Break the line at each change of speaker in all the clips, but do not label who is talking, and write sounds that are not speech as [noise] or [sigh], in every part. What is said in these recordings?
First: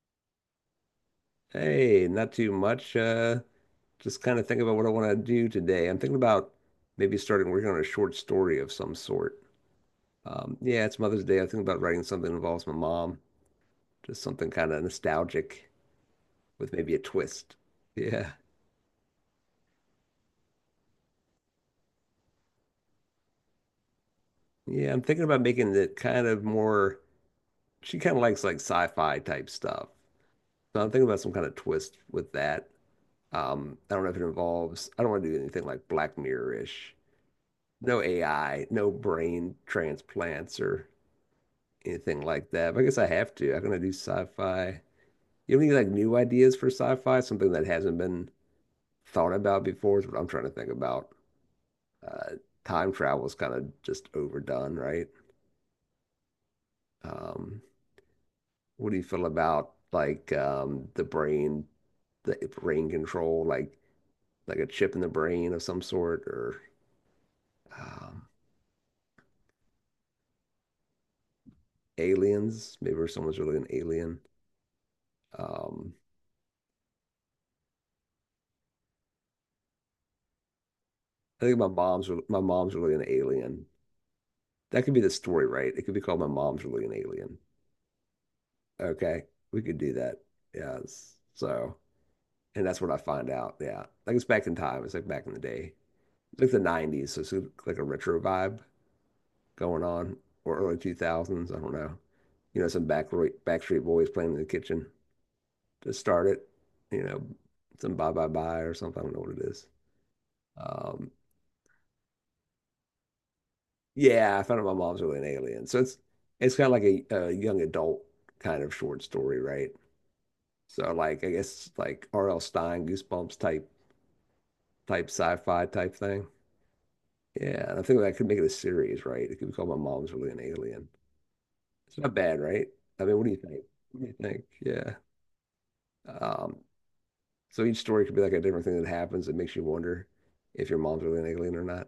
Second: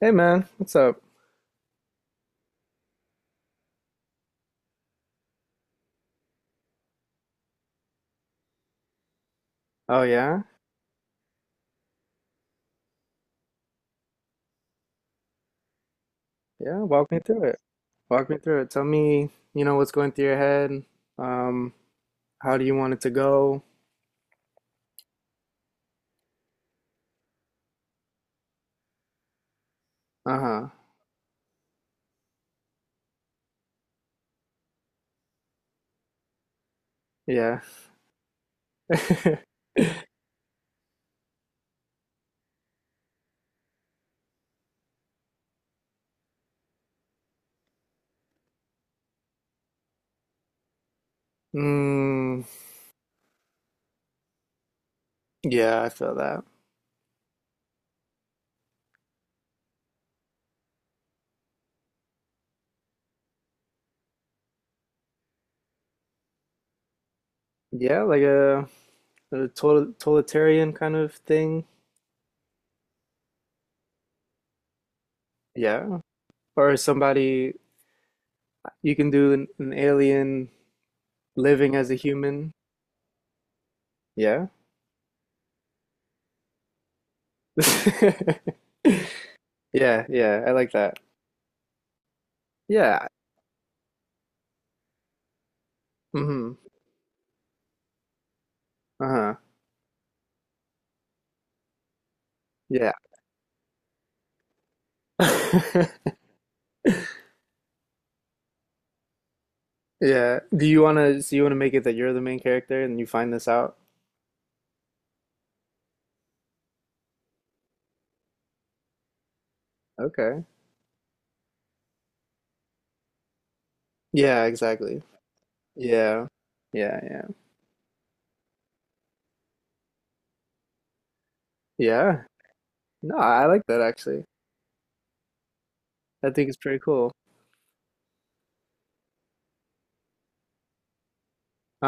Hey man, what's up?
Hey, not too much. Just kind of thinking about what I want to do today. I'm thinking about maybe starting working on a short story of some sort.
Oh yeah?
Yeah, it's Mother's Day. I think about writing something that involves my mom, just something kind of nostalgic with
Yeah,
maybe a
walk me through
twist.
it. Walk
Yeah.
me through it. Tell me, what's going through your head. Um, how do you want it to go?
Yeah, I'm thinking about making it kind of more, she kind of likes like sci-fi type stuff.
Uh-huh.
So I'm thinking about some kind of twist with that. I don't know if it involves, I don't want to do anything like Black Mirror-ish.
Yeah.
No AI, no brain
[laughs]
transplants or anything like that. But I guess I have to. I'm gonna do sci-fi. You have any like new ideas for sci-fi? Something that hasn't been thought about before is what I'm trying to think about. Uh,
Mm,
Time travel is kind of just overdone, right?
yeah, I feel that.
Um, what do you feel about like the brain control, like a chip in the brain of some sort, or
Yeah, like
um,
a total, totalitarian kind of thing.
aliens? Maybe if someone's really an alien. Um,
Yeah. Or somebody you can do an alien
I think my
living as a
mom's re- my
human.
mom's really an alien.
Yeah.
That could be the story, right? It could be called My Mom's Really an Alien.
[laughs]
Okay, we could do
Yeah,
that.
yeah, I like that.
Yes. So, and that's what I
Yeah.
find out. Yeah. Like it's back in time. It's like back in the day. It's like
Mm-hmm.
the 90s. So it's like a retro vibe
Uh-huh.
going on, or early 2000s. I don't know. You know, some
Yeah.
Backstreet Boys playing in the kitchen to
[laughs]
start it. You know, some Bye Bye Bye or something. I don't know what it is.
Yeah. Do you
Um,
wanna so you wanna make it that you're the main character and you find this out?
yeah, I found out my mom's really an alien. So it's kind of like a young adult kind of short story, right?
Okay.
So like I guess like R.L. Stein, Goosebumps type
Yeah, exactly.
type sci-fi type thing.
Yeah. Yeah, yeah.
Yeah, and I think that could make it a series, right? It could be called My Mom's Really an Alien. It's not
Yeah.
bad, right? I
No,
mean, what do you
I like
think?
that
What do you
actually.
think? Yeah.
I think
Um,
it's pretty cool.
so each story could be like a different thing that happens that makes you wonder if your mom's really an alien or not.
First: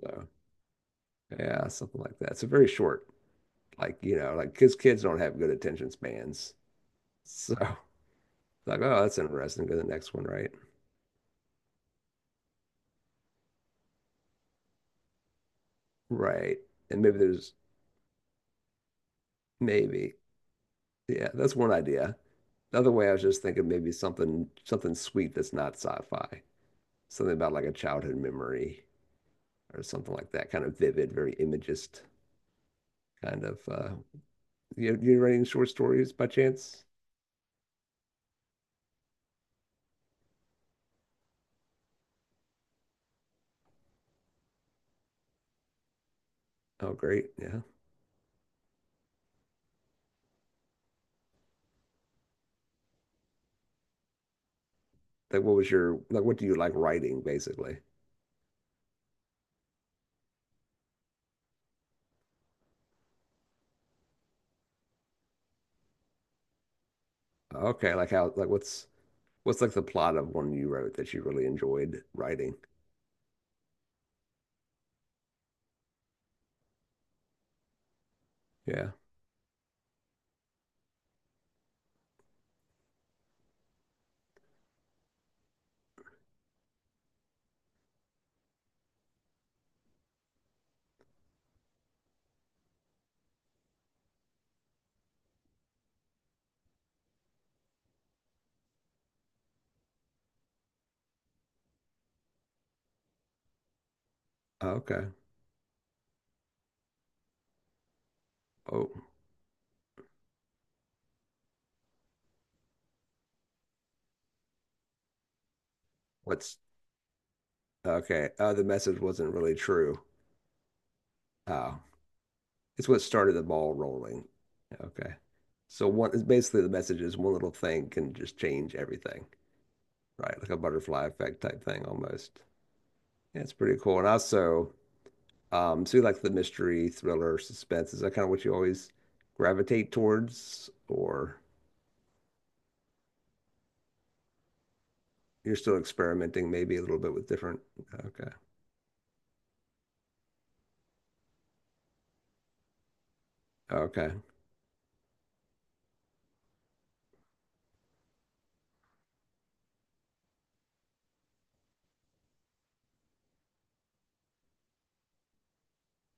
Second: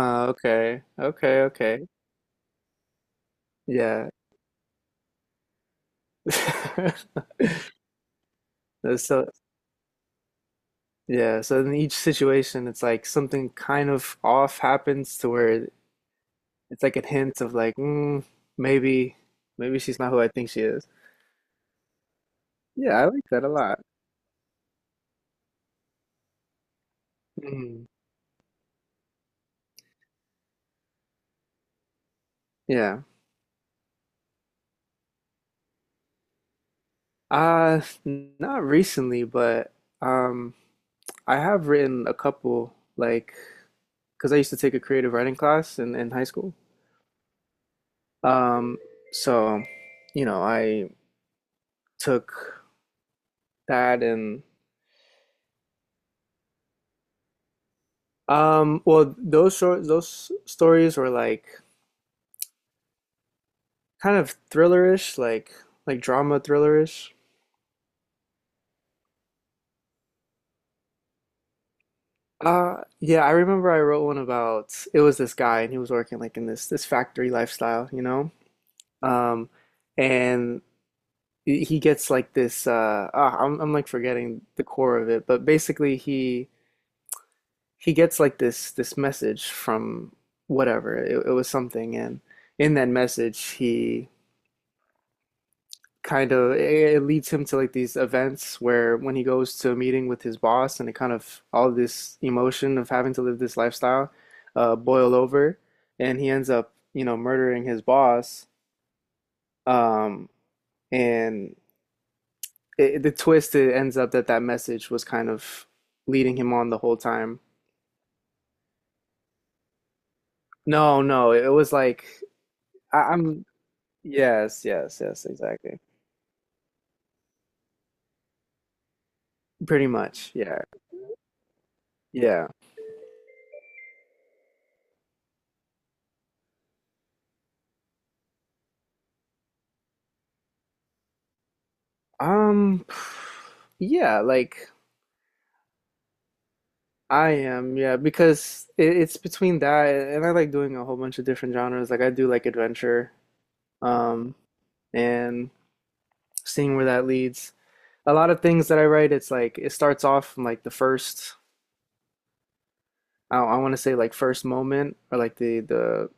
So
okay. Okay,
yeah,
okay.
something like that. So very short. Like,
Yeah.
you know, like kids don't have good attention spans.
[laughs] That's.
So [laughs] like, oh, that's
So,
interesting. Go to the next one, right?
yeah, so in each situation it's like something kind of off happens to where
Right.
it's like
And
a
maybe
hint
there's
of like, maybe maybe she's not
maybe
who I think she is.
Yeah, that's one idea. The other
Yeah, I
way I was
like
just
that a
thinking
lot.
maybe something sweet that's not sci-fi. Something about like a
Mm.
childhood memory or something like that, kind of vivid, very imagist
Yeah.
kind of, you writing short stories by chance?
Not recently, but um, I have written a couple, like, because I used to take a creative writing class in high school.
Oh, great. Yeah.
Um, so, you know, I took that and
Like what do you like writing basically?
well, those stories were like kind of thrillerish, like drama thrillerish.
Okay, like how, like what's like the plot of one you wrote that you really enjoyed writing?
Yeah, I remember I wrote one about, it was this guy and he was working like in this factory lifestyle, you know,
Yeah.
um, and he gets like this I'm like forgetting the core of it, but basically he gets like this message from whatever. It was something, and in that message he kind of, it leads him to like these events where when he goes to a meeting with his boss, and it kind of, all this emotion of having to live this lifestyle
Okay.
boil over, and he ends up, you know, murdering his boss.
Oh,
Um and the twist, it ends up that that message was kind of leading him
what's
on the whole time.
okay. Oh, the message wasn't really true.
No, no, it was
Oh,
like,
it's
I,
what started the
I'm
ball rolling.
yes, yes,
Okay.
yes, exactly.
So one is basically the message is one little thing can just change everything,
Pretty much.
right? Like a
Yeah.
butterfly effect type thing almost.
Yeah.
Yeah, it's pretty cool. And also, so you like the mystery, thriller, suspense, is that kind of what you always gravitate towards, or
Um yeah, like,
you're still experimenting maybe a little bit with
I
different?
am, yeah,
Okay.
because it's between that and I like doing a whole bunch of different genres. Like I do like adventure,
Okay.
um, and seeing where that leads. A lot of things that I write, it's like it starts off from like the first, I want to say like first moment or like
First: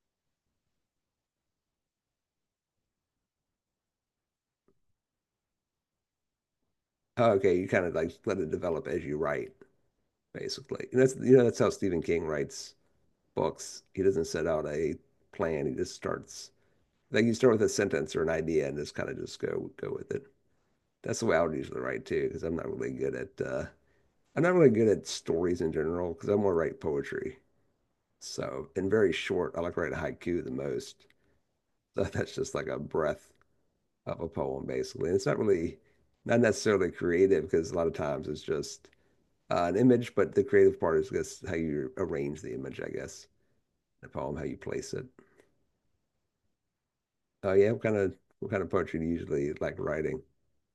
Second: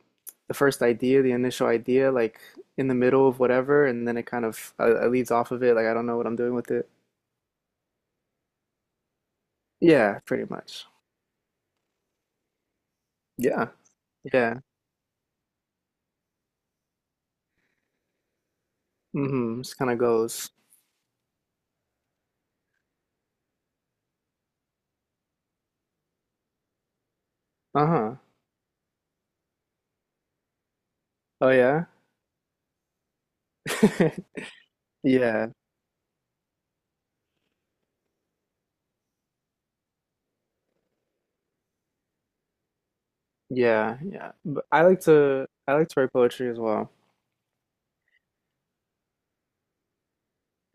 the first idea, the initial idea, like in the middle of whatever, and then it kind of, it leads off of it. Like I don't know what I'm doing with it.
Okay. You kind of like let it develop as you write,
Yeah, pretty much.
basically. And that's how Stephen King writes
Yeah,
books. He doesn't set
yeah.
out a plan, he just starts. Like you start with a sentence or an idea and just kind of just
Mm-hmm.
go
Just
go
kind of
with it.
goes.
That's the way I would usually write too, because I'm not really good at stories in general because I want to write poetry.
Uh-huh.
So and very short. I like to write a haiku the most. [laughs]
Oh yeah.
So that's just like a breath of a poem
[laughs]
basically. And it's
Yeah,
not necessarily creative because a lot of times it's just an image, but the creative part is just how you arrange the image, I guess.
yeah,
The
yeah.
poem, how you
But
place it.
I like to write poetry as well.
Oh yeah, what kind of poetry do you usually like writing?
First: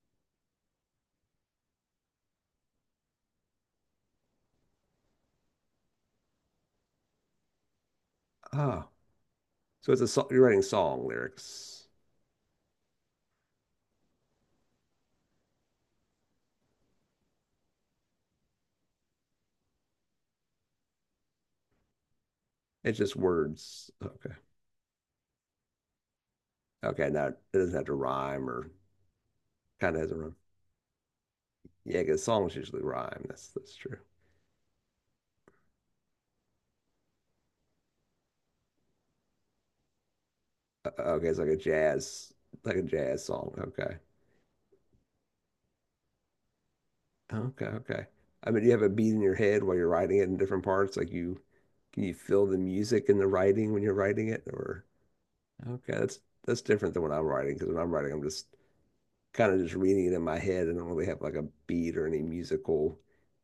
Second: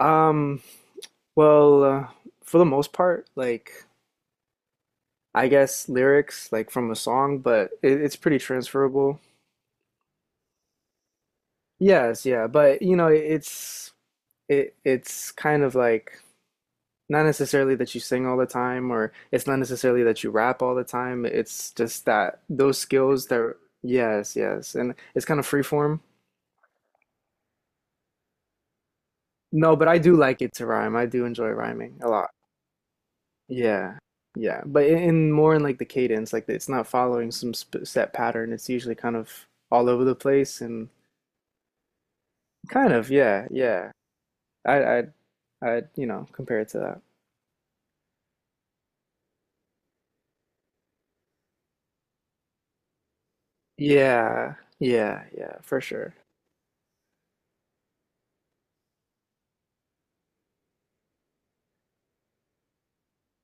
Um, well, uh, for the most part, like, I guess lyrics like from a song, but it's pretty
Ah,
transferable.
You're writing song lyrics.
Yes, yeah, but you know, it it's kind of like, not necessarily that you sing all the time, or it's not necessarily that you rap all the time. It's just that those
It's just
skills that,
words. Okay.
yes, yes. And it's kind of free form.
Okay. Now it doesn't have to rhyme, or
No, but
kind
I
of has a
do
rhyme.
like it to rhyme. I do enjoy rhyming
Yeah,
a
because
lot.
songs usually rhyme. That's true.
Yeah. Yeah. But in more in like the cadence, like it's not following some sp set pattern. It's usually kind of all over the place and
Okay, it's like a
kind of,
jazz
yeah,
song.
yeah.
Okay.
I I I You know, compare it to that.
Okay. Okay. I mean, do you have a beat in your head while you're writing it in different parts? Can you feel the music in the writing when you're writing it?
Yeah.
Or
Yeah, yeah, for
okay,
sure.
that's different than when I'm writing, because when I'm writing, I'm just kind of just reading it in my head. I don't really have like a beat or any musical,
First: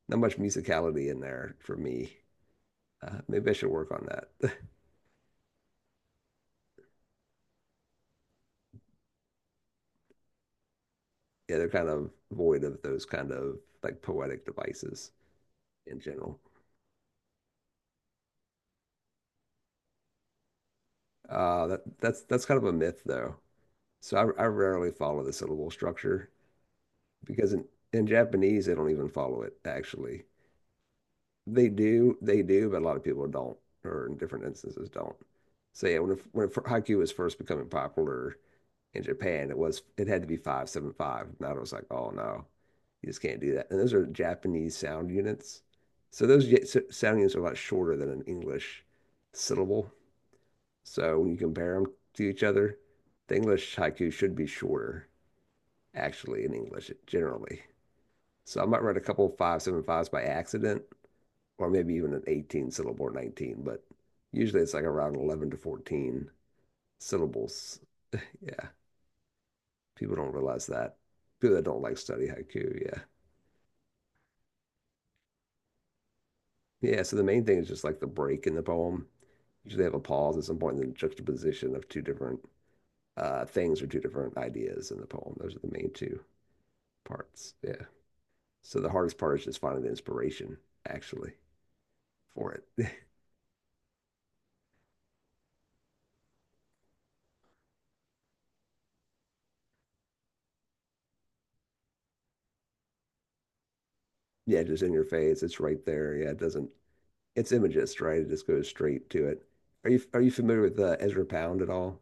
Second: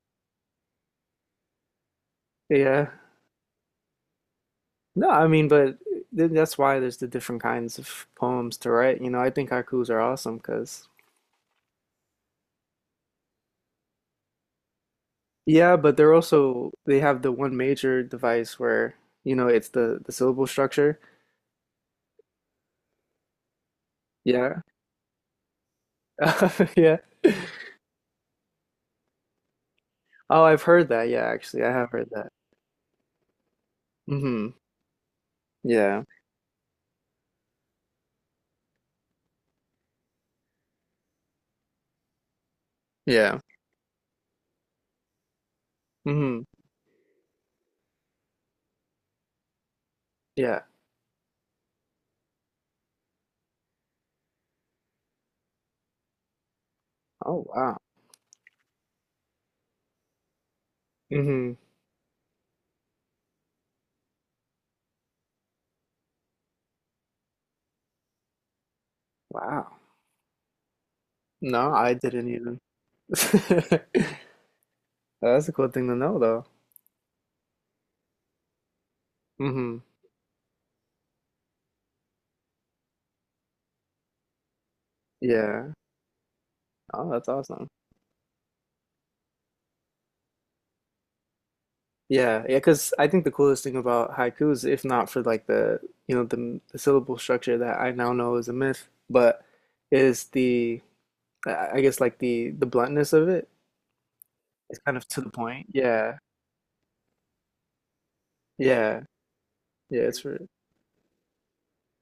not much musicality in there for me.
Yeah.
Maybe I should work on that. [laughs]
No, I mean, but th that's why there's the different kinds of poems to write. You know, I think haikus are awesome because,
Yeah, they're kind of void of those kind of like poetic devices
yeah, but
in
they're
general.
also, they have the one major device where, you know, it's the syllable structure.
That's kind of a myth though. So I
Yeah.
rarely follow the syllable structure
[laughs] Yeah.
because in Japanese they don't even follow it actually.
Oh, I've heard that. Yeah, actually, I have heard that.
They do, but a lot of people don't, or in different
Hmm.
instances don't. So yeah,
Yeah.
haiku was first becoming popular in Japan, it had to be 575. And I was like, oh no, you just can't
Yeah.
do that. And those are Japanese sound units. So
Hmm.
those sound units are a lot shorter than an English syllable.
Yeah.
So when you compare them to each other, the English haiku should be shorter, actually, in English
Oh,
generally.
wow.
So I might write a couple of five seven fives by accident,
Hmm.
or maybe even an 18 syllable or 19, but usually it's like around 11 to 14 syllables. Yeah.
Wow.
People don't realize that. People that
No,
don't
I
like study
didn't even.
haiku, yeah.
[laughs] That's a cool thing to know, though.
Yeah, so the main thing is just like the break in the poem.
Hmm.
Usually have a pause at some point and then juxtaposition of two different things, or two different ideas in the poem. Those are the
Yeah.
main two
Oh, that's
parts.
awesome.
Yeah. So the hardest part is just finding the inspiration actually
Yeah,
for
yeah,
it. [laughs]
because I think the coolest thing about haikus, if not for like the, you know, the syllable structure that I now know is a myth, but is the, I guess like the bluntness of it.
Yeah,
It's
just in
kind
your
of to the
face. It's
point.
right there.
Yeah,
Yeah, it doesn't. It's imagist, right? It just goes
yeah,
straight to it. Are you
yeah. It's
are you
for
familiar with Ezra Pound at all?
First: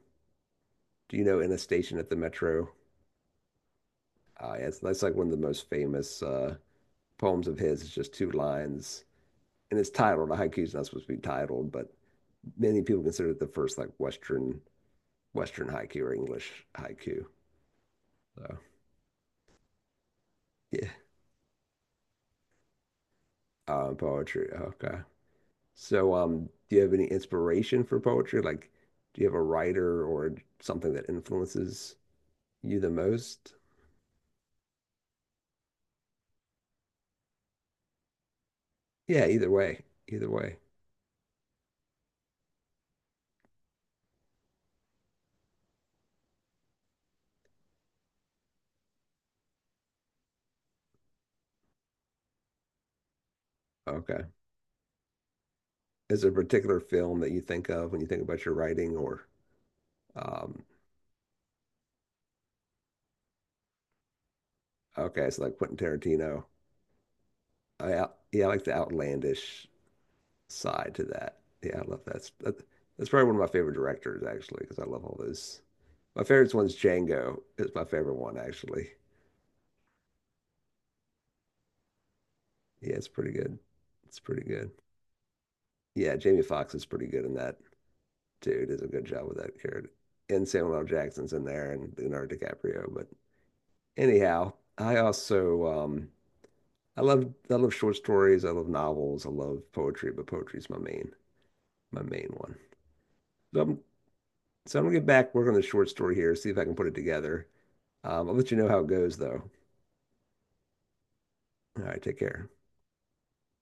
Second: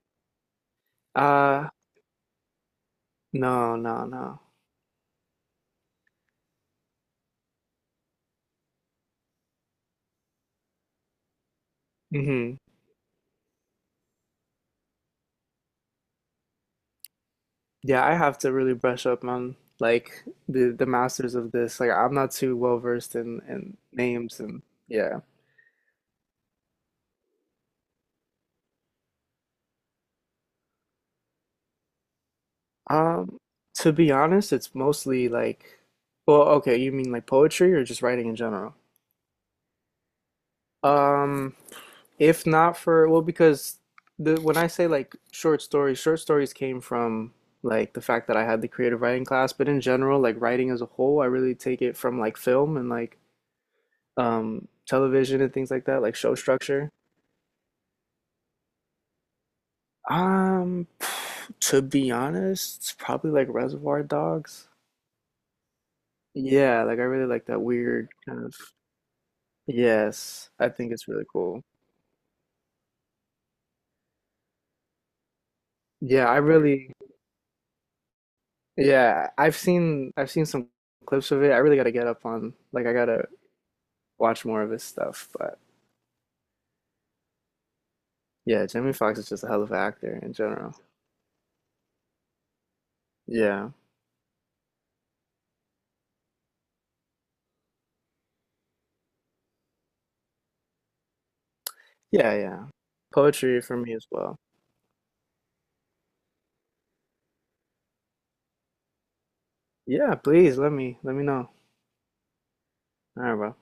Do you know In a
uh
Station at the Metro?
no, no, no.
Yeah, it's that's like one of the most famous poems of his. It's just two lines, and it's titled. A haiku is not supposed to be titled, but
Hmm.
many people consider it the first like Western haiku or English haiku.
Yeah, I have to
So
really brush up on like the
yeah,
masters of this. Like I'm not too well versed in names
poetry.
and
Okay.
yeah.
So do you have any inspiration for poetry? Like, do you have a writer or something that influences you the
Um,
most?
to be honest, it's mostly like, well, okay, you mean like poetry or just writing in general?
Yeah, either way, either way.
Um, if not for, well, because the, when I say like short stories came from like the fact that I had the creative writing class, but in general, like writing as a whole, I really take it from like film and like
Okay.
television and things like that, like
Is there a
show
particular
structure.
film that you think of when you think about your writing, or um
Um, [sighs] to be honest, it's probably like Reservoir Dogs.
okay, it's like Quentin Tarantino.
Yeah, like I really like that weird
Yeah,
kind
I
of,
like the outlandish
yes, I
side
think
to
it's really
that.
cool.
Yeah, I love that. That's probably one of my favorite directors, actually, because I love all those. My
Yeah, I
favorite one's
really,
Django is my favorite one, actually.
yeah, I've seen some clips of it. I really gotta get up on like, I
Yeah, it's
gotta
pretty good. It's pretty
watch more
good.
of his stuff. But
Yeah, Jamie Foxx is pretty good in that too.
yeah,
Does a
Jamie
good
Foxx
job
is
with
just a
that
hell of an
character.
actor in
And
general.
Samuel L. Jackson's in there, and Leonardo DiCaprio. But
Yeah.
anyhow, I also I love short stories. I love novels. I love poetry, but poetry's my main
Yeah,
one.
yeah. Poetry
So
for
I'm
me as well.
So I'm gonna get back, work on the short story here, see if I can put it together. I'll let you know how it goes, though.
Yeah, please let me know.
All right, take care.
All right, bro.